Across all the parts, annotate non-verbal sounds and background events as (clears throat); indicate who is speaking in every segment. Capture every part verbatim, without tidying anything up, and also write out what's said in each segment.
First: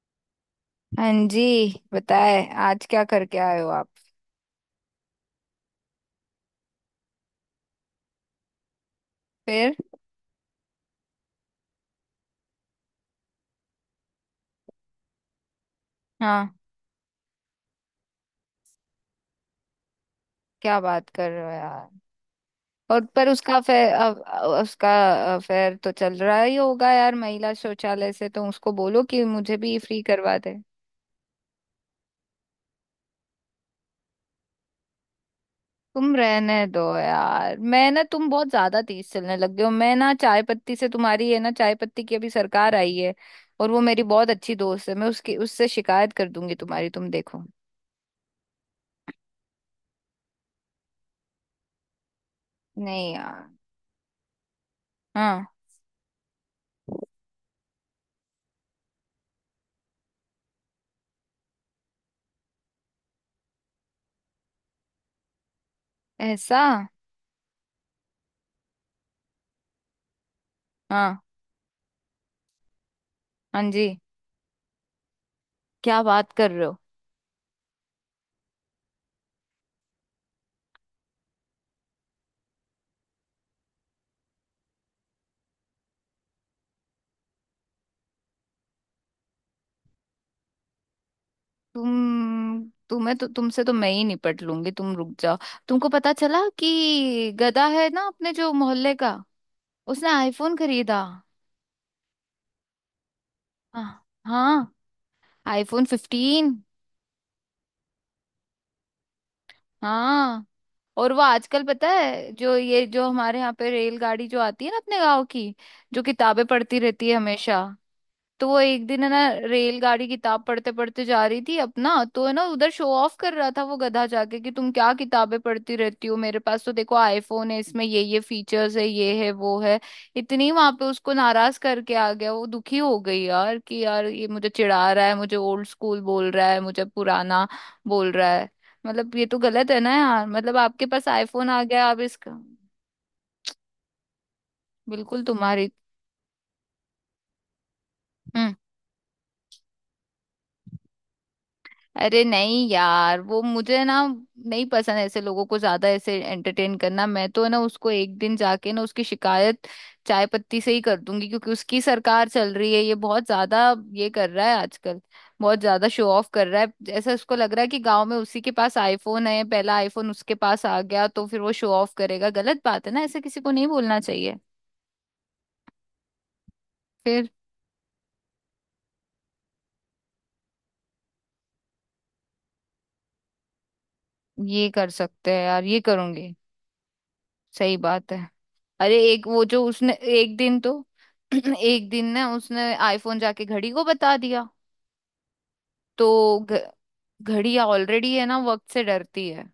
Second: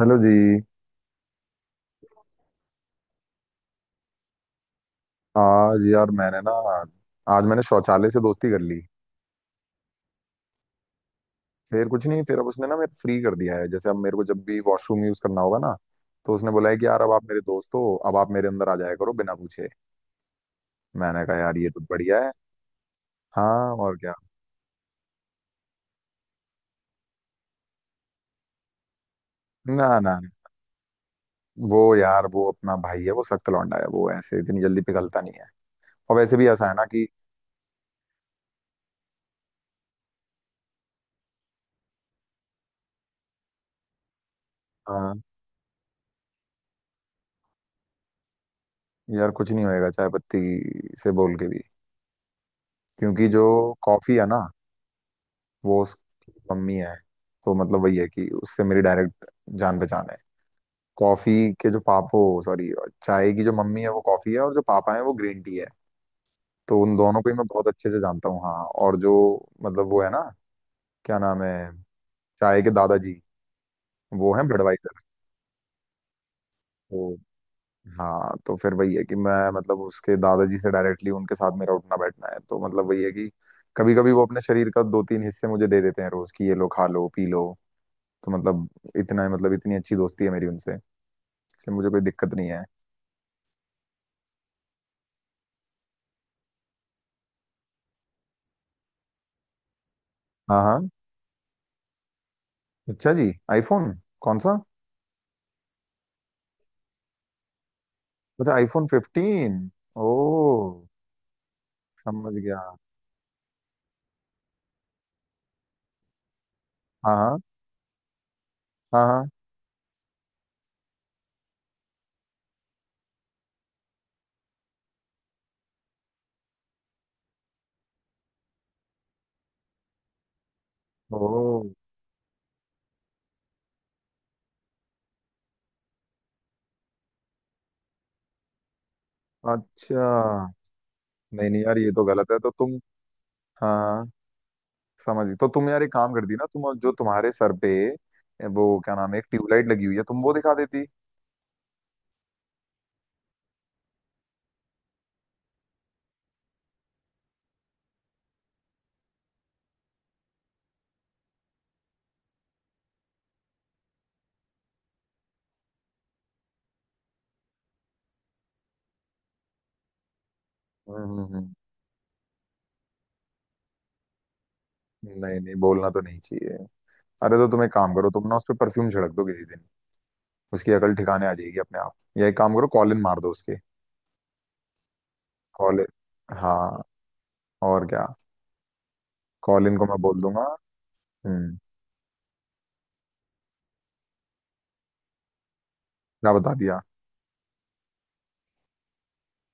Speaker 1: Hello जी।
Speaker 2: हाँ जी। बताए आज क्या करके आए हो आप?
Speaker 1: आज यार मैंने ना, आज मैंने शौचालय से दोस्ती कर ली।
Speaker 2: फिर?
Speaker 1: फिर कुछ नहीं। फिर अब उसने ना मेरे फ्री कर दिया है, जैसे अब मेरे को जब भी वॉशरूम यूज करना होगा ना, तो उसने
Speaker 2: हाँ।
Speaker 1: बोला है कि यार, अब आप मेरे दोस्त हो, अब आप मेरे अंदर आ जाया करो बिना पूछे।
Speaker 2: क्या बात
Speaker 1: मैंने
Speaker 2: कर
Speaker 1: कहा
Speaker 2: रहे हो
Speaker 1: यार ये तो
Speaker 2: यार?
Speaker 1: बढ़िया है।
Speaker 2: और पर उसका
Speaker 1: हाँ और क्या।
Speaker 2: अफेयर उसका अफेयर तो चल रहा ही होगा यार, महिला शौचालय से। तो उसको बोलो कि मुझे भी
Speaker 1: ना
Speaker 2: फ्री
Speaker 1: ना ना।
Speaker 2: करवा दे।
Speaker 1: वो यार, वो अपना भाई है, वो सख्त लौंडा है, वो ऐसे इतनी जल्दी पिघलता नहीं है।
Speaker 2: तुम
Speaker 1: और वैसे भी
Speaker 2: रहने
Speaker 1: ऐसा है
Speaker 2: दो
Speaker 1: ना कि
Speaker 2: यार, मैं ना, तुम बहुत ज्यादा तेज चलने लग गए हो। मैं ना चाय पत्ती से, तुम्हारी है ना, चाय पत्ती की अभी सरकार आई है। और वो मेरी बहुत अच्छी दोस्त है, मैं
Speaker 1: हाँ।
Speaker 2: उसकी उससे शिकायत कर दूंगी तुम्हारी, तुम देखो।
Speaker 1: यार कुछ नहीं होएगा चाय पत्ती से बोल के भी।
Speaker 2: नहीं
Speaker 1: क्योंकि जो
Speaker 2: यार।
Speaker 1: कॉफी है ना,
Speaker 2: हाँ।
Speaker 1: वो उसकी मम्मी है। तो मतलब वही है कि उससे मेरी डायरेक्ट जान पहचान है। कॉफी के जो पापो, सॉरी, चाय की जो मम्मी है वो कॉफी है और जो पापा है वो ग्रीन टी है।
Speaker 2: ऐसा।
Speaker 1: तो उन दोनों को ही मैं बहुत अच्छे से जानता हूँ। हाँ। और जो मतलब वो है ना, क्या
Speaker 2: हाँ,
Speaker 1: नाम है, चाय के दादाजी
Speaker 2: हाँ जी।
Speaker 1: वो है बडवाइजर।
Speaker 2: क्या बात कर रहे हो?
Speaker 1: तो हाँ, तो फिर वही है कि मैं मतलब उसके दादाजी से डायरेक्टली उनके साथ मेरा उठना बैठना है। तो मतलब वही है कि कभी कभी वो अपने शरीर का दो तीन हिस्से मुझे दे देते हैं रोज कि ये लो खा लो पी लो। तो मतलब इतना, मतलब इतनी अच्छी दोस्ती है मेरी उनसे। इसलिए मुझे कोई दिक्कत नहीं है।
Speaker 2: तुम तुम्हें तो तुमसे तो मैं ही निपट लूंगी, तुम रुक जाओ। तुमको पता चला कि गधा है ना अपने जो मोहल्ले का, उसने आईफोन
Speaker 1: हाँ हाँ।
Speaker 2: खरीदा।
Speaker 1: अच्छा जी, आईफोन
Speaker 2: हाँ,
Speaker 1: कौन सा।
Speaker 2: हाँ। IPhone fifteen.
Speaker 1: अच्छा आईफोन फिफ्टीन। ओ
Speaker 2: हाँ। और वो आजकल, पता है
Speaker 1: समझ
Speaker 2: जो,
Speaker 1: गया।
Speaker 2: ये जो हमारे यहाँ पे रेलगाड़ी जो आती है ना अपने गाँव की, जो किताबें पढ़ती रहती
Speaker 1: हाँ
Speaker 2: है
Speaker 1: हाँ।
Speaker 2: हमेशा, तो वो एक दिन
Speaker 1: हाँ
Speaker 2: है ना,
Speaker 1: हाँ।
Speaker 2: रेलगाड़ी किताब पढ़ते पढ़ते जा रही थी अपना, तो है ना उधर शो ऑफ कर रहा था वो गधा जाके, कि तुम क्या किताबें पढ़ती रहती हो, मेरे पास तो देखो आईफोन है, इसमें ये ये फीचर्स है, ये है वो है। इतनी वहां पे उसको नाराज
Speaker 1: ओ
Speaker 2: करके आ गया, वो दुखी हो गई यार, कि यार ये मुझे चिढ़ा रहा है, मुझे ओल्ड स्कूल बोल रहा है, मुझे पुराना बोल रहा है। मतलब ये तो गलत है ना
Speaker 1: अच्छा।
Speaker 2: यार, मतलब आपके पास आईफोन
Speaker 1: नहीं
Speaker 2: आ
Speaker 1: नहीं, यार
Speaker 2: गया
Speaker 1: ये
Speaker 2: आप
Speaker 1: तो
Speaker 2: इसका।
Speaker 1: गलत है। तो तुम, हाँ हाँ,
Speaker 2: बिल्कुल
Speaker 1: समझ। तो
Speaker 2: तुम्हारी।
Speaker 1: तुम यार एक काम करती ना, तुम जो तुम्हारे सर पे
Speaker 2: हम्म।
Speaker 1: वो क्या नाम है, एक ट्यूबलाइट लगी हुई है, तुम वो दिखा देती।
Speaker 2: अरे नहीं यार, वो मुझे ना नहीं पसंद ऐसे लोगों को ज्यादा ऐसे एंटरटेन करना। मैं तो ना उसको एक दिन जाके ना उसकी शिकायत चाय पत्ती से ही कर दूंगी, क्योंकि उसकी सरकार चल रही है। ये बहुत ज्यादा ये कर रहा है आजकल, बहुत ज्यादा शो ऑफ कर रहा है। ऐसा उसको लग रहा है कि गांव में उसी के पास आईफोन है, पहला आईफोन उसके पास आ गया
Speaker 1: हम्म
Speaker 2: तो
Speaker 1: हम्म,
Speaker 2: फिर वो
Speaker 1: हम्म।
Speaker 2: शो ऑफ करेगा। गलत बात है ना, ऐसे किसी को नहीं बोलना चाहिए।
Speaker 1: नहीं नहीं, बोलना तो नहीं चाहिए।
Speaker 2: फिर?
Speaker 1: अरे तो तुम एक काम करो, तुम ना उस पर परफ्यूम छिड़क दो किसी दिन, उसकी अकल ठिकाने आ जाएगी अपने आप। या एक काम करो, कॉलिन मार दो उसके।
Speaker 2: ये कर सकते हैं यार, ये
Speaker 1: कॉलिन,
Speaker 2: करूंगी।
Speaker 1: हाँ
Speaker 2: सही
Speaker 1: और क्या।
Speaker 2: बात है। अरे एक वो जो
Speaker 1: कॉलिन को
Speaker 2: उसने
Speaker 1: मैं बोल
Speaker 2: एक
Speaker 1: दूंगा।
Speaker 2: दिन तो
Speaker 1: हम्म।
Speaker 2: (clears throat) एक दिन ना उसने आईफोन जाके घड़ी को बता दिया।
Speaker 1: क्या
Speaker 2: तो
Speaker 1: बता
Speaker 2: घ,
Speaker 1: दिया।
Speaker 2: घड़ी ऑलरेडी है ना वक्त से डरती है,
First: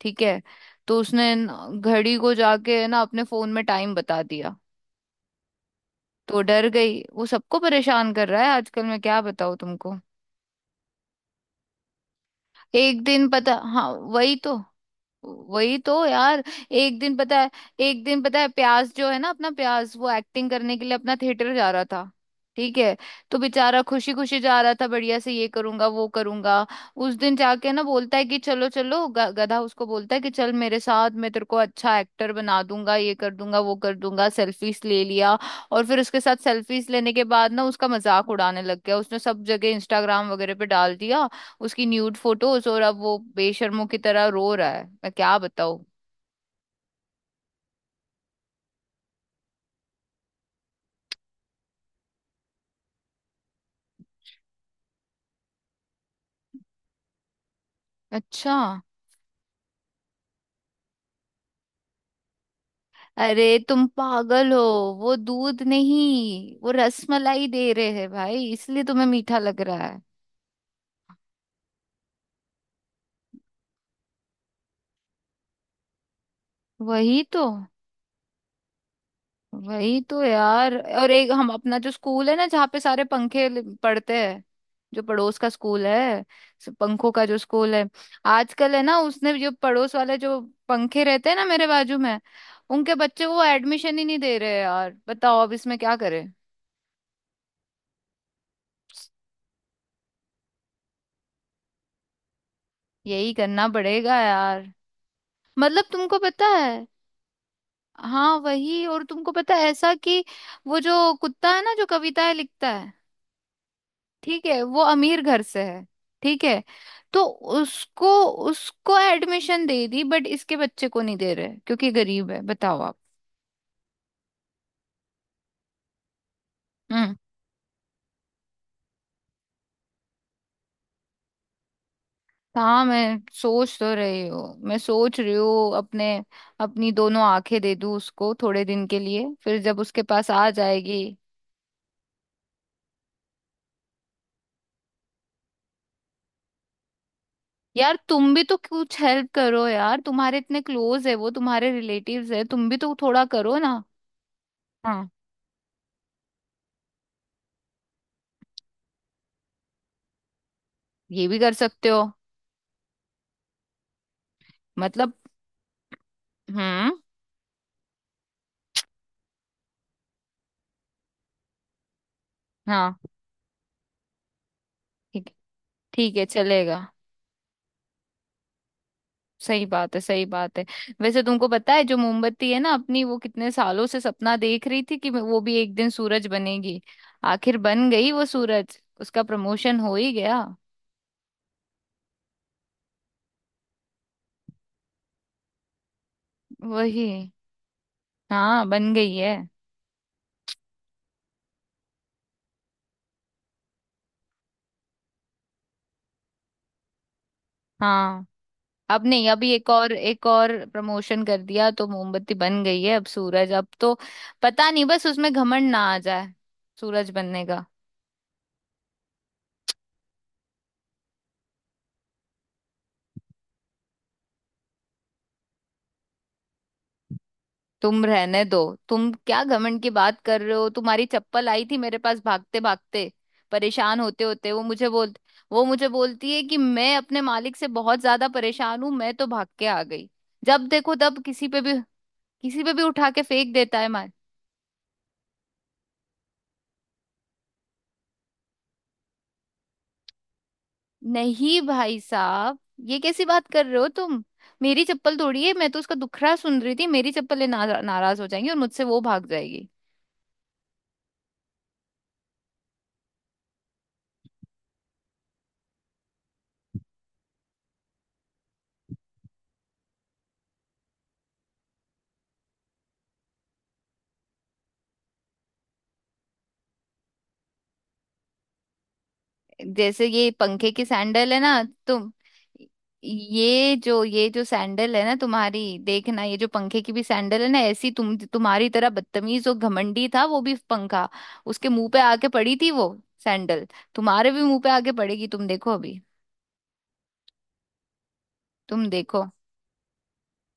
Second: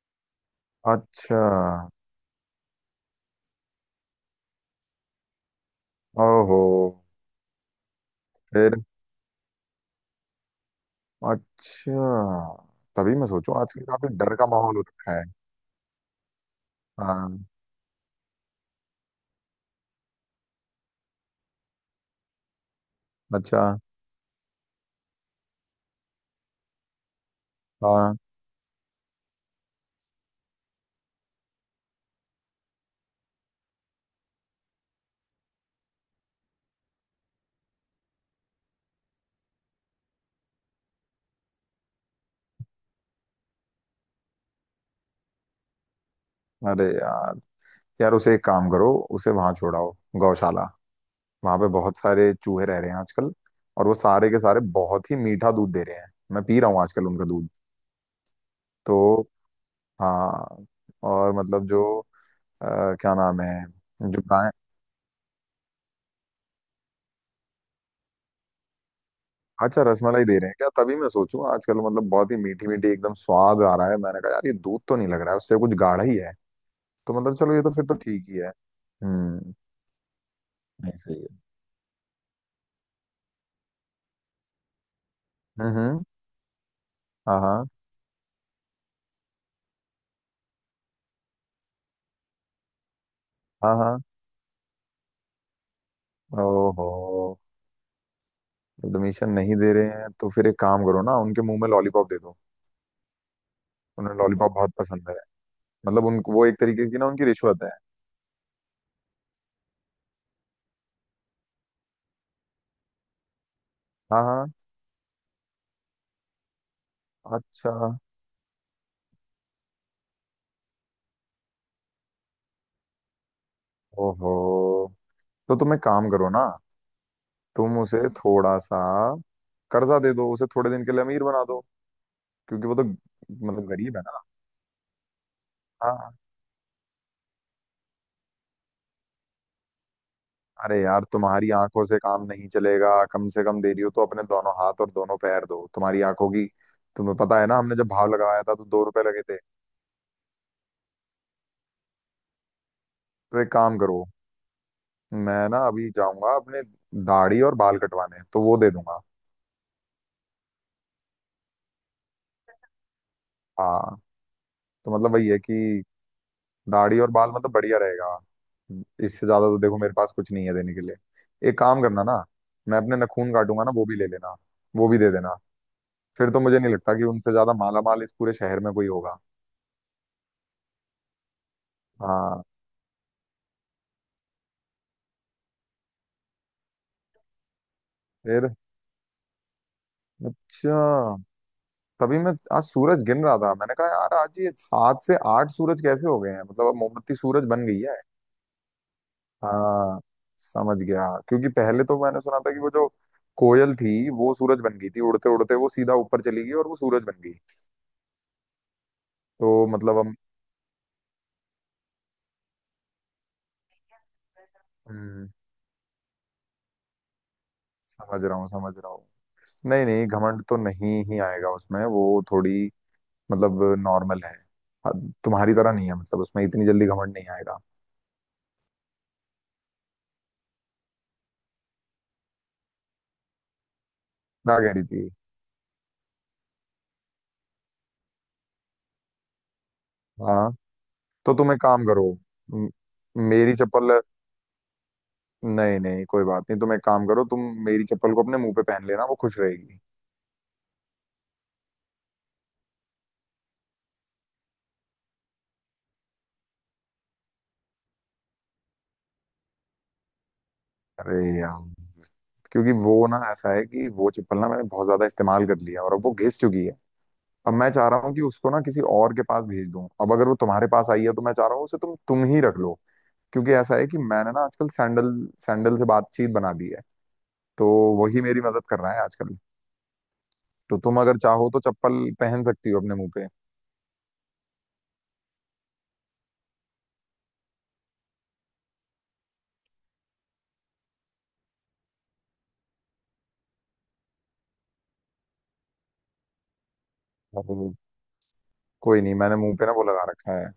Speaker 2: ठीक है? तो उसने
Speaker 1: अच्छा।
Speaker 2: न- घड़ी को जाके, है ना, अपने फोन में टाइम बता दिया तो
Speaker 1: ओहो।
Speaker 2: डर गई वो। सबको परेशान कर रहा है
Speaker 1: फिर।
Speaker 2: आजकल, मैं क्या बताऊँ तुमको।
Speaker 1: अच्छा,
Speaker 2: एक
Speaker 1: तभी मैं
Speaker 2: दिन पता,
Speaker 1: सोचूं आजकल
Speaker 2: हाँ
Speaker 1: काफी डर
Speaker 2: वही
Speaker 1: का
Speaker 2: तो,
Speaker 1: माहौल हो रखा है।
Speaker 2: वही तो यार। एक दिन पता
Speaker 1: हाँ।
Speaker 2: है एक दिन पता है, प्यास जो है ना अपना, प्यास वो एक्टिंग करने के लिए अपना थिएटर जा रहा था, ठीक है? तो
Speaker 1: अच्छा।
Speaker 2: बेचारा खुशी खुशी जा रहा था, बढ़िया से ये करूंगा वो करूंगा। उस दिन जाके ना बोलता
Speaker 1: हाँ।
Speaker 2: है कि चलो चलो, ग- गधा उसको बोलता है कि चल मेरे साथ, मैं तेरे को अच्छा एक्टर बना दूंगा, ये कर दूंगा वो कर दूंगा, सेल्फीज ले लिया। और फिर उसके साथ सेल्फीज लेने के बाद ना उसका मजाक उड़ाने लग गया। उसने सब जगह इंस्टाग्राम वगैरह पे डाल दिया उसकी न्यूड फोटोज। और अब वो बेशर्मों की तरह रो रहा है, मैं क्या बताऊं।
Speaker 1: अरे यार, यार उसे एक काम करो, उसे वहां छोड़ाओ गौशाला। वहां पे बहुत सारे चूहे रह रहे हैं आजकल, और वो सारे के सारे बहुत ही मीठा दूध दे रहे हैं, मैं पी रहा हूँ आजकल उनका दूध।
Speaker 2: अच्छा।
Speaker 1: तो हाँ। और मतलब जो अ, क्या नाम
Speaker 2: अरे
Speaker 1: है,
Speaker 2: तुम
Speaker 1: जो गाय।
Speaker 2: पागल हो, वो दूध नहीं वो रसमलाई दे रहे हैं भाई, इसलिए तुम्हें मीठा लग
Speaker 1: हाँ, अच्छा,
Speaker 2: रहा है।
Speaker 1: रसमलाई दे रहे हैं क्या, तभी मैं सोचूं आजकल मतलब बहुत ही मीठी मीठी एकदम स्वाद आ रहा है। मैंने कहा यार ये दूध तो नहीं लग रहा है, उससे कुछ गाढ़ा ही है। तो
Speaker 2: वही
Speaker 1: मतलब
Speaker 2: तो।
Speaker 1: चलो ये तो फिर तो ठीक ही है। हम्म।
Speaker 2: वही तो यार।
Speaker 1: नहीं
Speaker 2: और
Speaker 1: सही है।
Speaker 2: एक हम अपना जो स्कूल है ना जहाँ पे सारे पंखे ल- पड़ते हैं, जो पड़ोस का
Speaker 1: हम्म
Speaker 2: स्कूल
Speaker 1: हम्म।
Speaker 2: है, स- पंखों का जो
Speaker 1: हाँ हाँ।
Speaker 2: स्कूल है, आजकल है ना उसने, जो पड़ोस वाले जो पंखे रहते हैं ना मेरे बाजू में, उनके बच्चे को
Speaker 1: हाँ हाँ।
Speaker 2: एडमिशन ही नहीं दे रहे यार, बताओ अब इसमें क्या करें।
Speaker 1: ओहो। एडमिशन नहीं दे रहे हैं तो फिर एक काम करो ना, उनके मुंह में लॉलीपॉप दे दो।
Speaker 2: यही करना
Speaker 1: उन्हें
Speaker 2: पड़ेगा
Speaker 1: लॉलीपॉप
Speaker 2: यार,
Speaker 1: बहुत पसंद है।
Speaker 2: मतलब
Speaker 1: मतलब
Speaker 2: तुमको
Speaker 1: उनको
Speaker 2: पता
Speaker 1: वो एक
Speaker 2: है।
Speaker 1: तरीके की ना, उनकी रिश्वत है।
Speaker 2: हाँ वही। और तुमको पता है ऐसा कि वो जो कुत्ता है ना जो कविताएं लिखता है,
Speaker 1: हाँ
Speaker 2: ठीक
Speaker 1: हाँ।
Speaker 2: है, वो अमीर घर से है, ठीक है। तो
Speaker 1: अच्छा।
Speaker 2: उसको उसको एडमिशन दे दी, बट इसके बच्चे को नहीं दे रहे क्योंकि गरीब है, बताओ आप।
Speaker 1: ओहो। तो तुम एक काम करो ना,
Speaker 2: हम्म।
Speaker 1: तुम उसे थोड़ा सा कर्जा दे दो, उसे थोड़े दिन के लिए अमीर बना दो। क्योंकि वो तो
Speaker 2: हाँ मैं
Speaker 1: मतलब
Speaker 2: सोच तो
Speaker 1: गरीब है ना।
Speaker 2: रही हूँ, मैं सोच रही हूँ अपने,
Speaker 1: हाँ।
Speaker 2: अपनी दोनों आंखें दे दूँ उसको थोड़े दिन के लिए, फिर जब उसके पास आ
Speaker 1: अरे
Speaker 2: जाएगी।
Speaker 1: यार, तुम्हारी आंखों से काम नहीं चलेगा, कम से कम दे रही हो तो अपने दोनों हाथ और दोनों पैर दो। तुम्हारी आंखों की तुम्हें पता है ना, हमने जब
Speaker 2: यार
Speaker 1: भाव
Speaker 2: तुम भी
Speaker 1: लगाया था
Speaker 2: तो
Speaker 1: तो दो
Speaker 2: कुछ
Speaker 1: रुपए लगे
Speaker 2: हेल्प
Speaker 1: थे।
Speaker 2: करो यार, तुम्हारे इतने क्लोज है वो, तुम्हारे रिलेटिव्स है, तुम भी तो थोड़ा
Speaker 1: तो एक
Speaker 2: करो
Speaker 1: काम
Speaker 2: ना।
Speaker 1: करो,
Speaker 2: हाँ
Speaker 1: मैं ना अभी जाऊंगा अपने दाढ़ी और बाल कटवाने तो वो दे दूंगा।
Speaker 2: ये भी कर सकते हो,
Speaker 1: हाँ। तो
Speaker 2: मतलब।
Speaker 1: मतलब वही है कि
Speaker 2: हम्म।
Speaker 1: दाढ़ी और बाल मतलब बढ़िया रहेगा। इससे ज्यादा तो देखो मेरे पास कुछ नहीं है देने के लिए। एक काम करना ना, मैं अपने
Speaker 2: हाँ,
Speaker 1: नखून काटूंगा ना, वो भी ले लेना, वो भी दे
Speaker 2: ठीक,
Speaker 1: देना।
Speaker 2: ठीक है,
Speaker 1: फिर तो मुझे नहीं
Speaker 2: चलेगा।
Speaker 1: लगता कि उनसे ज्यादा माला माल इस पूरे शहर में कोई होगा।
Speaker 2: सही बात है, सही बात है। वैसे तुमको पता है जो
Speaker 1: हाँ।
Speaker 2: मोमबत्ती है ना अपनी, वो कितने सालों से सपना देख रही थी कि मैं- वो भी एक दिन सूरज बनेगी। आखिर बन गई वो
Speaker 1: फिर।
Speaker 2: सूरज, उसका प्रमोशन हो ही गया।
Speaker 1: अच्छा, तभी मैं आज सूरज गिन रहा था, मैंने कहा यार आज ये सात से आठ सूरज कैसे हो गए हैं, मतलब अब
Speaker 2: वही।
Speaker 1: मोमबत्ती सूरज बन गई है।
Speaker 2: हाँ बन गई है।
Speaker 1: हाँ। समझ गया, क्योंकि पहले तो मैंने सुना था कि वो जो कोयल थी वो सूरज बन गई थी, उड़ते उड़ते वो सीधा ऊपर चली गई और वो सूरज बन गई।
Speaker 2: हाँ। अब नहीं, अभी
Speaker 1: तो
Speaker 2: एक और,
Speaker 1: मतलब हम।
Speaker 2: एक और प्रमोशन कर दिया तो मोमबत्ती बन गई है अब सूरज, अब तो पता नहीं बस
Speaker 1: हम्म।
Speaker 2: उसमें घमंड ना आ जाए सूरज बनने का।
Speaker 1: समझ रहा हूँ, समझ रहा हूँ। नहीं नहीं, घमंड तो नहीं ही आएगा उसमें, वो थोड़ी, मतलब, नॉर्मल है। अब तुम्हारी तरह नहीं है, मतलब उसमें इतनी जल्दी घमंड नहीं आएगा।
Speaker 2: तुम रहने दो, तुम क्या घमंड की बात कर रहे हो? तुम्हारी चप्पल आई थी मेरे पास भागते भागते, परेशान होते होते,
Speaker 1: क्या
Speaker 2: वो
Speaker 1: कह रही
Speaker 2: मुझे
Speaker 1: थी।
Speaker 2: बोल, वो मुझे बोलती है कि मैं अपने मालिक से बहुत ज्यादा परेशान हूं, मैं तो भाग के आ गई।
Speaker 1: हाँ।
Speaker 2: जब देखो तब
Speaker 1: तो
Speaker 2: किसी
Speaker 1: तुम
Speaker 2: पे
Speaker 1: एक
Speaker 2: भी,
Speaker 1: काम करो,
Speaker 2: किसी
Speaker 1: म-
Speaker 2: पे भी उठा के
Speaker 1: मेरी
Speaker 2: फेंक देता है
Speaker 1: चप्पल।
Speaker 2: मार।
Speaker 1: नहीं नहीं, कोई बात नहीं, तुम एक काम करो, तुम मेरी चप्पल को अपने मुंह पे पहन लेना वो खुश रहेगी।
Speaker 2: नहीं भाई साहब, ये कैसी बात कर रहे हो तुम? मेरी चप्पल तोड़ी है, मैं तो उसका दुखड़ा सुन रही थी, मेरी चप्पलें नारा- नाराज हो जाएंगी और मुझसे वो भाग जाएगी।
Speaker 1: अरे यार, क्योंकि वो ना ऐसा है कि वो चप्पल ना मैंने बहुत ज्यादा इस्तेमाल कर लिया और अब वो घिस चुकी है। अब मैं चाह रहा हूँ कि उसको ना किसी और के पास भेज दूं। अब अगर वो तुम्हारे पास आई है तो मैं चाह रहा हूँ उसे तुम तुम ही रख लो। क्योंकि ऐसा है कि मैंने ना आजकल सैंडल सैंडल से बातचीत बना दी है। तो वही मेरी मदद कर रहा है आजकल।
Speaker 2: जैसे ये पंखे
Speaker 1: तो
Speaker 2: की
Speaker 1: तुम अगर
Speaker 2: सैंडल है
Speaker 1: चाहो तो
Speaker 2: ना
Speaker 1: चप्पल
Speaker 2: तुम,
Speaker 1: पहन सकती हो अपने मुंह पे।
Speaker 2: ये जो ये जो सैंडल है ना तुम्हारी, देखना, ये जो पंखे की भी सैंडल है ना, ऐसी, तुम तुम्हारी तरह बदतमीज और घमंडी था वो भी पंखा, उसके मुंह पे आके पड़ी थी वो सैंडल, तुम्हारे भी मुंह पे आके पड़ेगी, तुम देखो अभी,
Speaker 1: और
Speaker 2: तुम
Speaker 1: कोई नहीं,
Speaker 2: देखो।
Speaker 1: मैंने मुंह पे ना वो लगा रखा है,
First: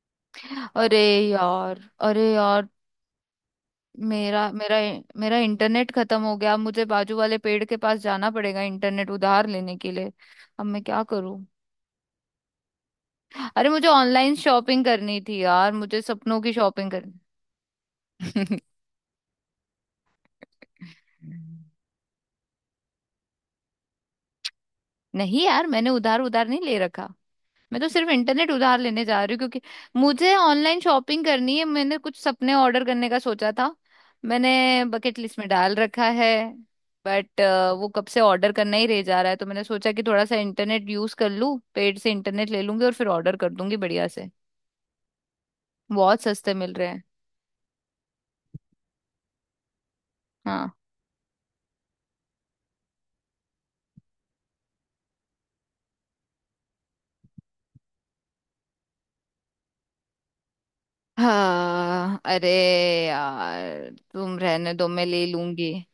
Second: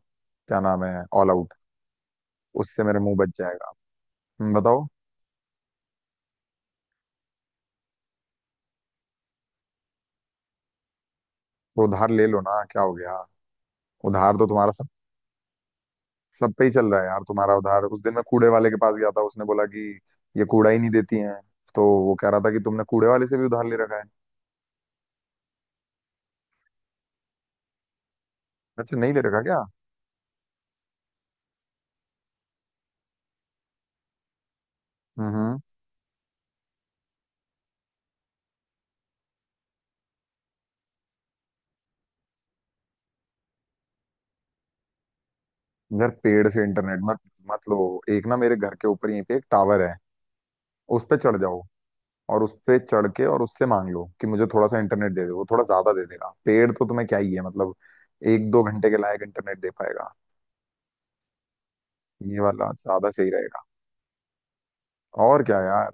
Speaker 1: क्या नाम
Speaker 2: अरे
Speaker 1: है, ऑल आउट।
Speaker 2: यार, अरे यार,
Speaker 1: उससे मेरे मुंह बच जाएगा।
Speaker 2: मेरा
Speaker 1: हम्म,
Speaker 2: मेरा
Speaker 1: बताओ।
Speaker 2: मेरा इंटरनेट खत्म हो गया, मुझे बाजू वाले पेड़ के पास जाना पड़ेगा इंटरनेट उधार लेने के लिए। अब मैं क्या करूं?
Speaker 1: तो उधार ले लो ना, क्या हो गया।
Speaker 2: अरे मुझे ऑनलाइन
Speaker 1: उधार तो तुम्हारा
Speaker 2: शॉपिंग
Speaker 1: सब
Speaker 2: करनी थी यार, मुझे सपनों की
Speaker 1: सब पे ही चल
Speaker 2: शॉपिंग
Speaker 1: रहा है
Speaker 2: करनी।
Speaker 1: यार, तुम्हारा उधार, उस दिन मैं कूड़े वाले के पास गया था, उसने बोला कि ये कूड़ा ही नहीं देती हैं। तो
Speaker 2: (laughs)
Speaker 1: वो कह रहा था कि तुमने कूड़े वाले से भी उधार ले रखा है।
Speaker 2: नहीं यार, मैंने उधार उधार नहीं ले रखा। मैं तो सिर्फ इंटरनेट उधार
Speaker 1: अच्छा,
Speaker 2: लेने
Speaker 1: नहीं ले
Speaker 2: जा रही हूँ
Speaker 1: रखा
Speaker 2: क्योंकि
Speaker 1: क्या।
Speaker 2: मुझे ऑनलाइन शॉपिंग करनी है, मैंने कुछ सपने ऑर्डर करने का सोचा था। मैंने बकेट
Speaker 1: हम्म
Speaker 2: लिस्ट में
Speaker 1: हम्म।
Speaker 2: डाल रखा है, बट वो कब से ऑर्डर करना ही रह जा रहा है, तो मैंने सोचा कि थोड़ा सा इंटरनेट यूज कर लूँ, पेड से इंटरनेट ले लूंगी और फिर ऑर्डर कर दूंगी बढ़िया से।
Speaker 1: यार
Speaker 2: बहुत
Speaker 1: पेड़
Speaker 2: सस्ते
Speaker 1: से
Speaker 2: मिल रहे
Speaker 1: इंटरनेट
Speaker 2: हैं।
Speaker 1: मत मत लो। एक ना मेरे घर के ऊपर यहीं पे एक टावर है,
Speaker 2: हाँ।
Speaker 1: उस पे चढ़ जाओ, और उस पे चढ़ के और उससे मांग लो कि मुझे थोड़ा सा इंटरनेट दे दो, वो थोड़ा ज्यादा दे देगा। पेड़ तो तुम्हें क्या ही है, मतलब एक दो घंटे के लायक इंटरनेट दे पाएगा।
Speaker 2: हाँ
Speaker 1: ये
Speaker 2: अरे
Speaker 1: वाला ज्यादा सही रहेगा।
Speaker 2: यार, तुम रहने दो मैं ले
Speaker 1: और क्या
Speaker 2: लूंगी।
Speaker 1: यार।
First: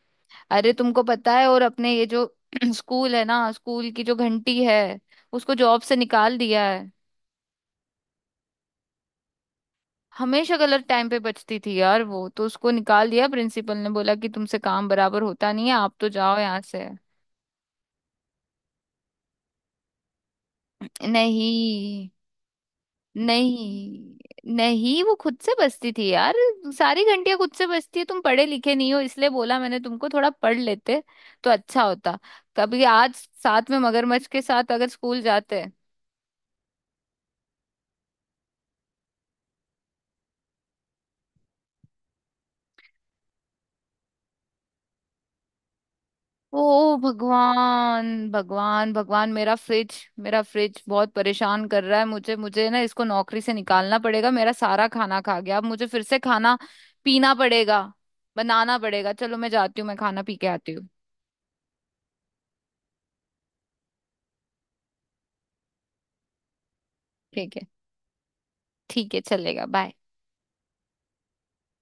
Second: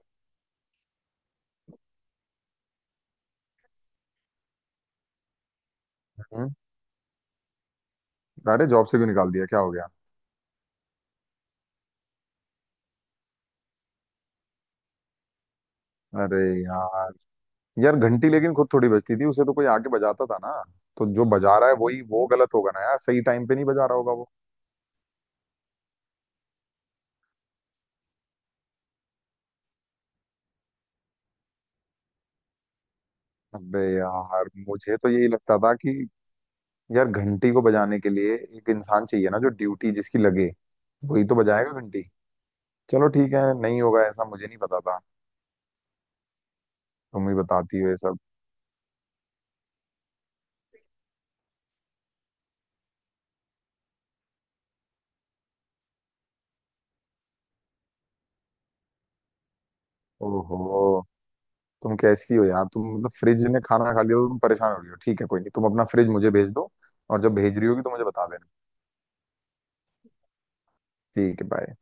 Speaker 2: अरे तुमको पता है और अपने ये जो (clears throat) स्कूल है ना, स्कूल की जो घंटी है, उसको जॉब से निकाल
Speaker 1: हम्म।
Speaker 2: दिया है।
Speaker 1: अरे जॉब से क्यों निकाल दिया, क्या हो गया।
Speaker 2: हमेशा गलत टाइम पे बजती थी यार वो, तो उसको निकाल दिया प्रिंसिपल ने, बोला कि तुमसे काम बराबर होता नहीं है, आप तो जाओ
Speaker 1: अरे
Speaker 2: यहाँ से।
Speaker 1: यार, यार घंटी लेकिन खुद थोड़ी बजती थी, उसे तो कोई आके बजाता था ना। तो जो बजा रहा है वही
Speaker 2: नहीं,
Speaker 1: वो गलत होगा ना, यार सही टाइम पे नहीं बजा रहा होगा
Speaker 2: नहीं,
Speaker 1: वो।
Speaker 2: नहीं, वो खुद से बसती थी यार। सारी घंटियां खुद से बसती है, तुम पढ़े लिखे नहीं हो इसलिए बोला मैंने, तुमको थोड़ा पढ़ लेते तो अच्छा होता, कभी आज साथ में
Speaker 1: अबे
Speaker 2: मगरमच्छ के
Speaker 1: यार,
Speaker 2: साथ अगर
Speaker 1: मुझे तो
Speaker 2: स्कूल
Speaker 1: यही लगता
Speaker 2: जाते
Speaker 1: था कि यार घंटी को बजाने के लिए एक इंसान चाहिए ना, जो ड्यूटी जिसकी लगे वही तो बजाएगा घंटी। चलो ठीक है, नहीं होगा ऐसा, मुझे नहीं पता था।
Speaker 2: तो। ओ
Speaker 1: तुम ही बताती हो ये
Speaker 2: भगवान,
Speaker 1: सब।
Speaker 2: भगवान, भगवान, मेरा फ्रिज, मेरा फ्रिज बहुत परेशान कर रहा है मुझे, मुझे ना इसको नौकरी से निकालना पड़ेगा, मेरा सारा खाना खा गया, अब मुझे फिर से खाना पीना पड़ेगा, बनाना पड़ेगा। चलो मैं जाती हूँ, मैं खाना पी के आती
Speaker 1: ओहो।
Speaker 2: हूँ।
Speaker 1: तुम कैसी हो यार, तुम मतलब फ्रिज ने खाना खा लिया तो तुम परेशान हो रही हो। ठीक है, कोई नहीं, तुम अपना फ्रिज मुझे भेज दो, और जब
Speaker 2: ठीक
Speaker 1: भेज
Speaker 2: है।
Speaker 1: रही होगी तो मुझे बता देना।
Speaker 2: ठीक है, चलेगा। बाय।
Speaker 1: ठीक है, बाय।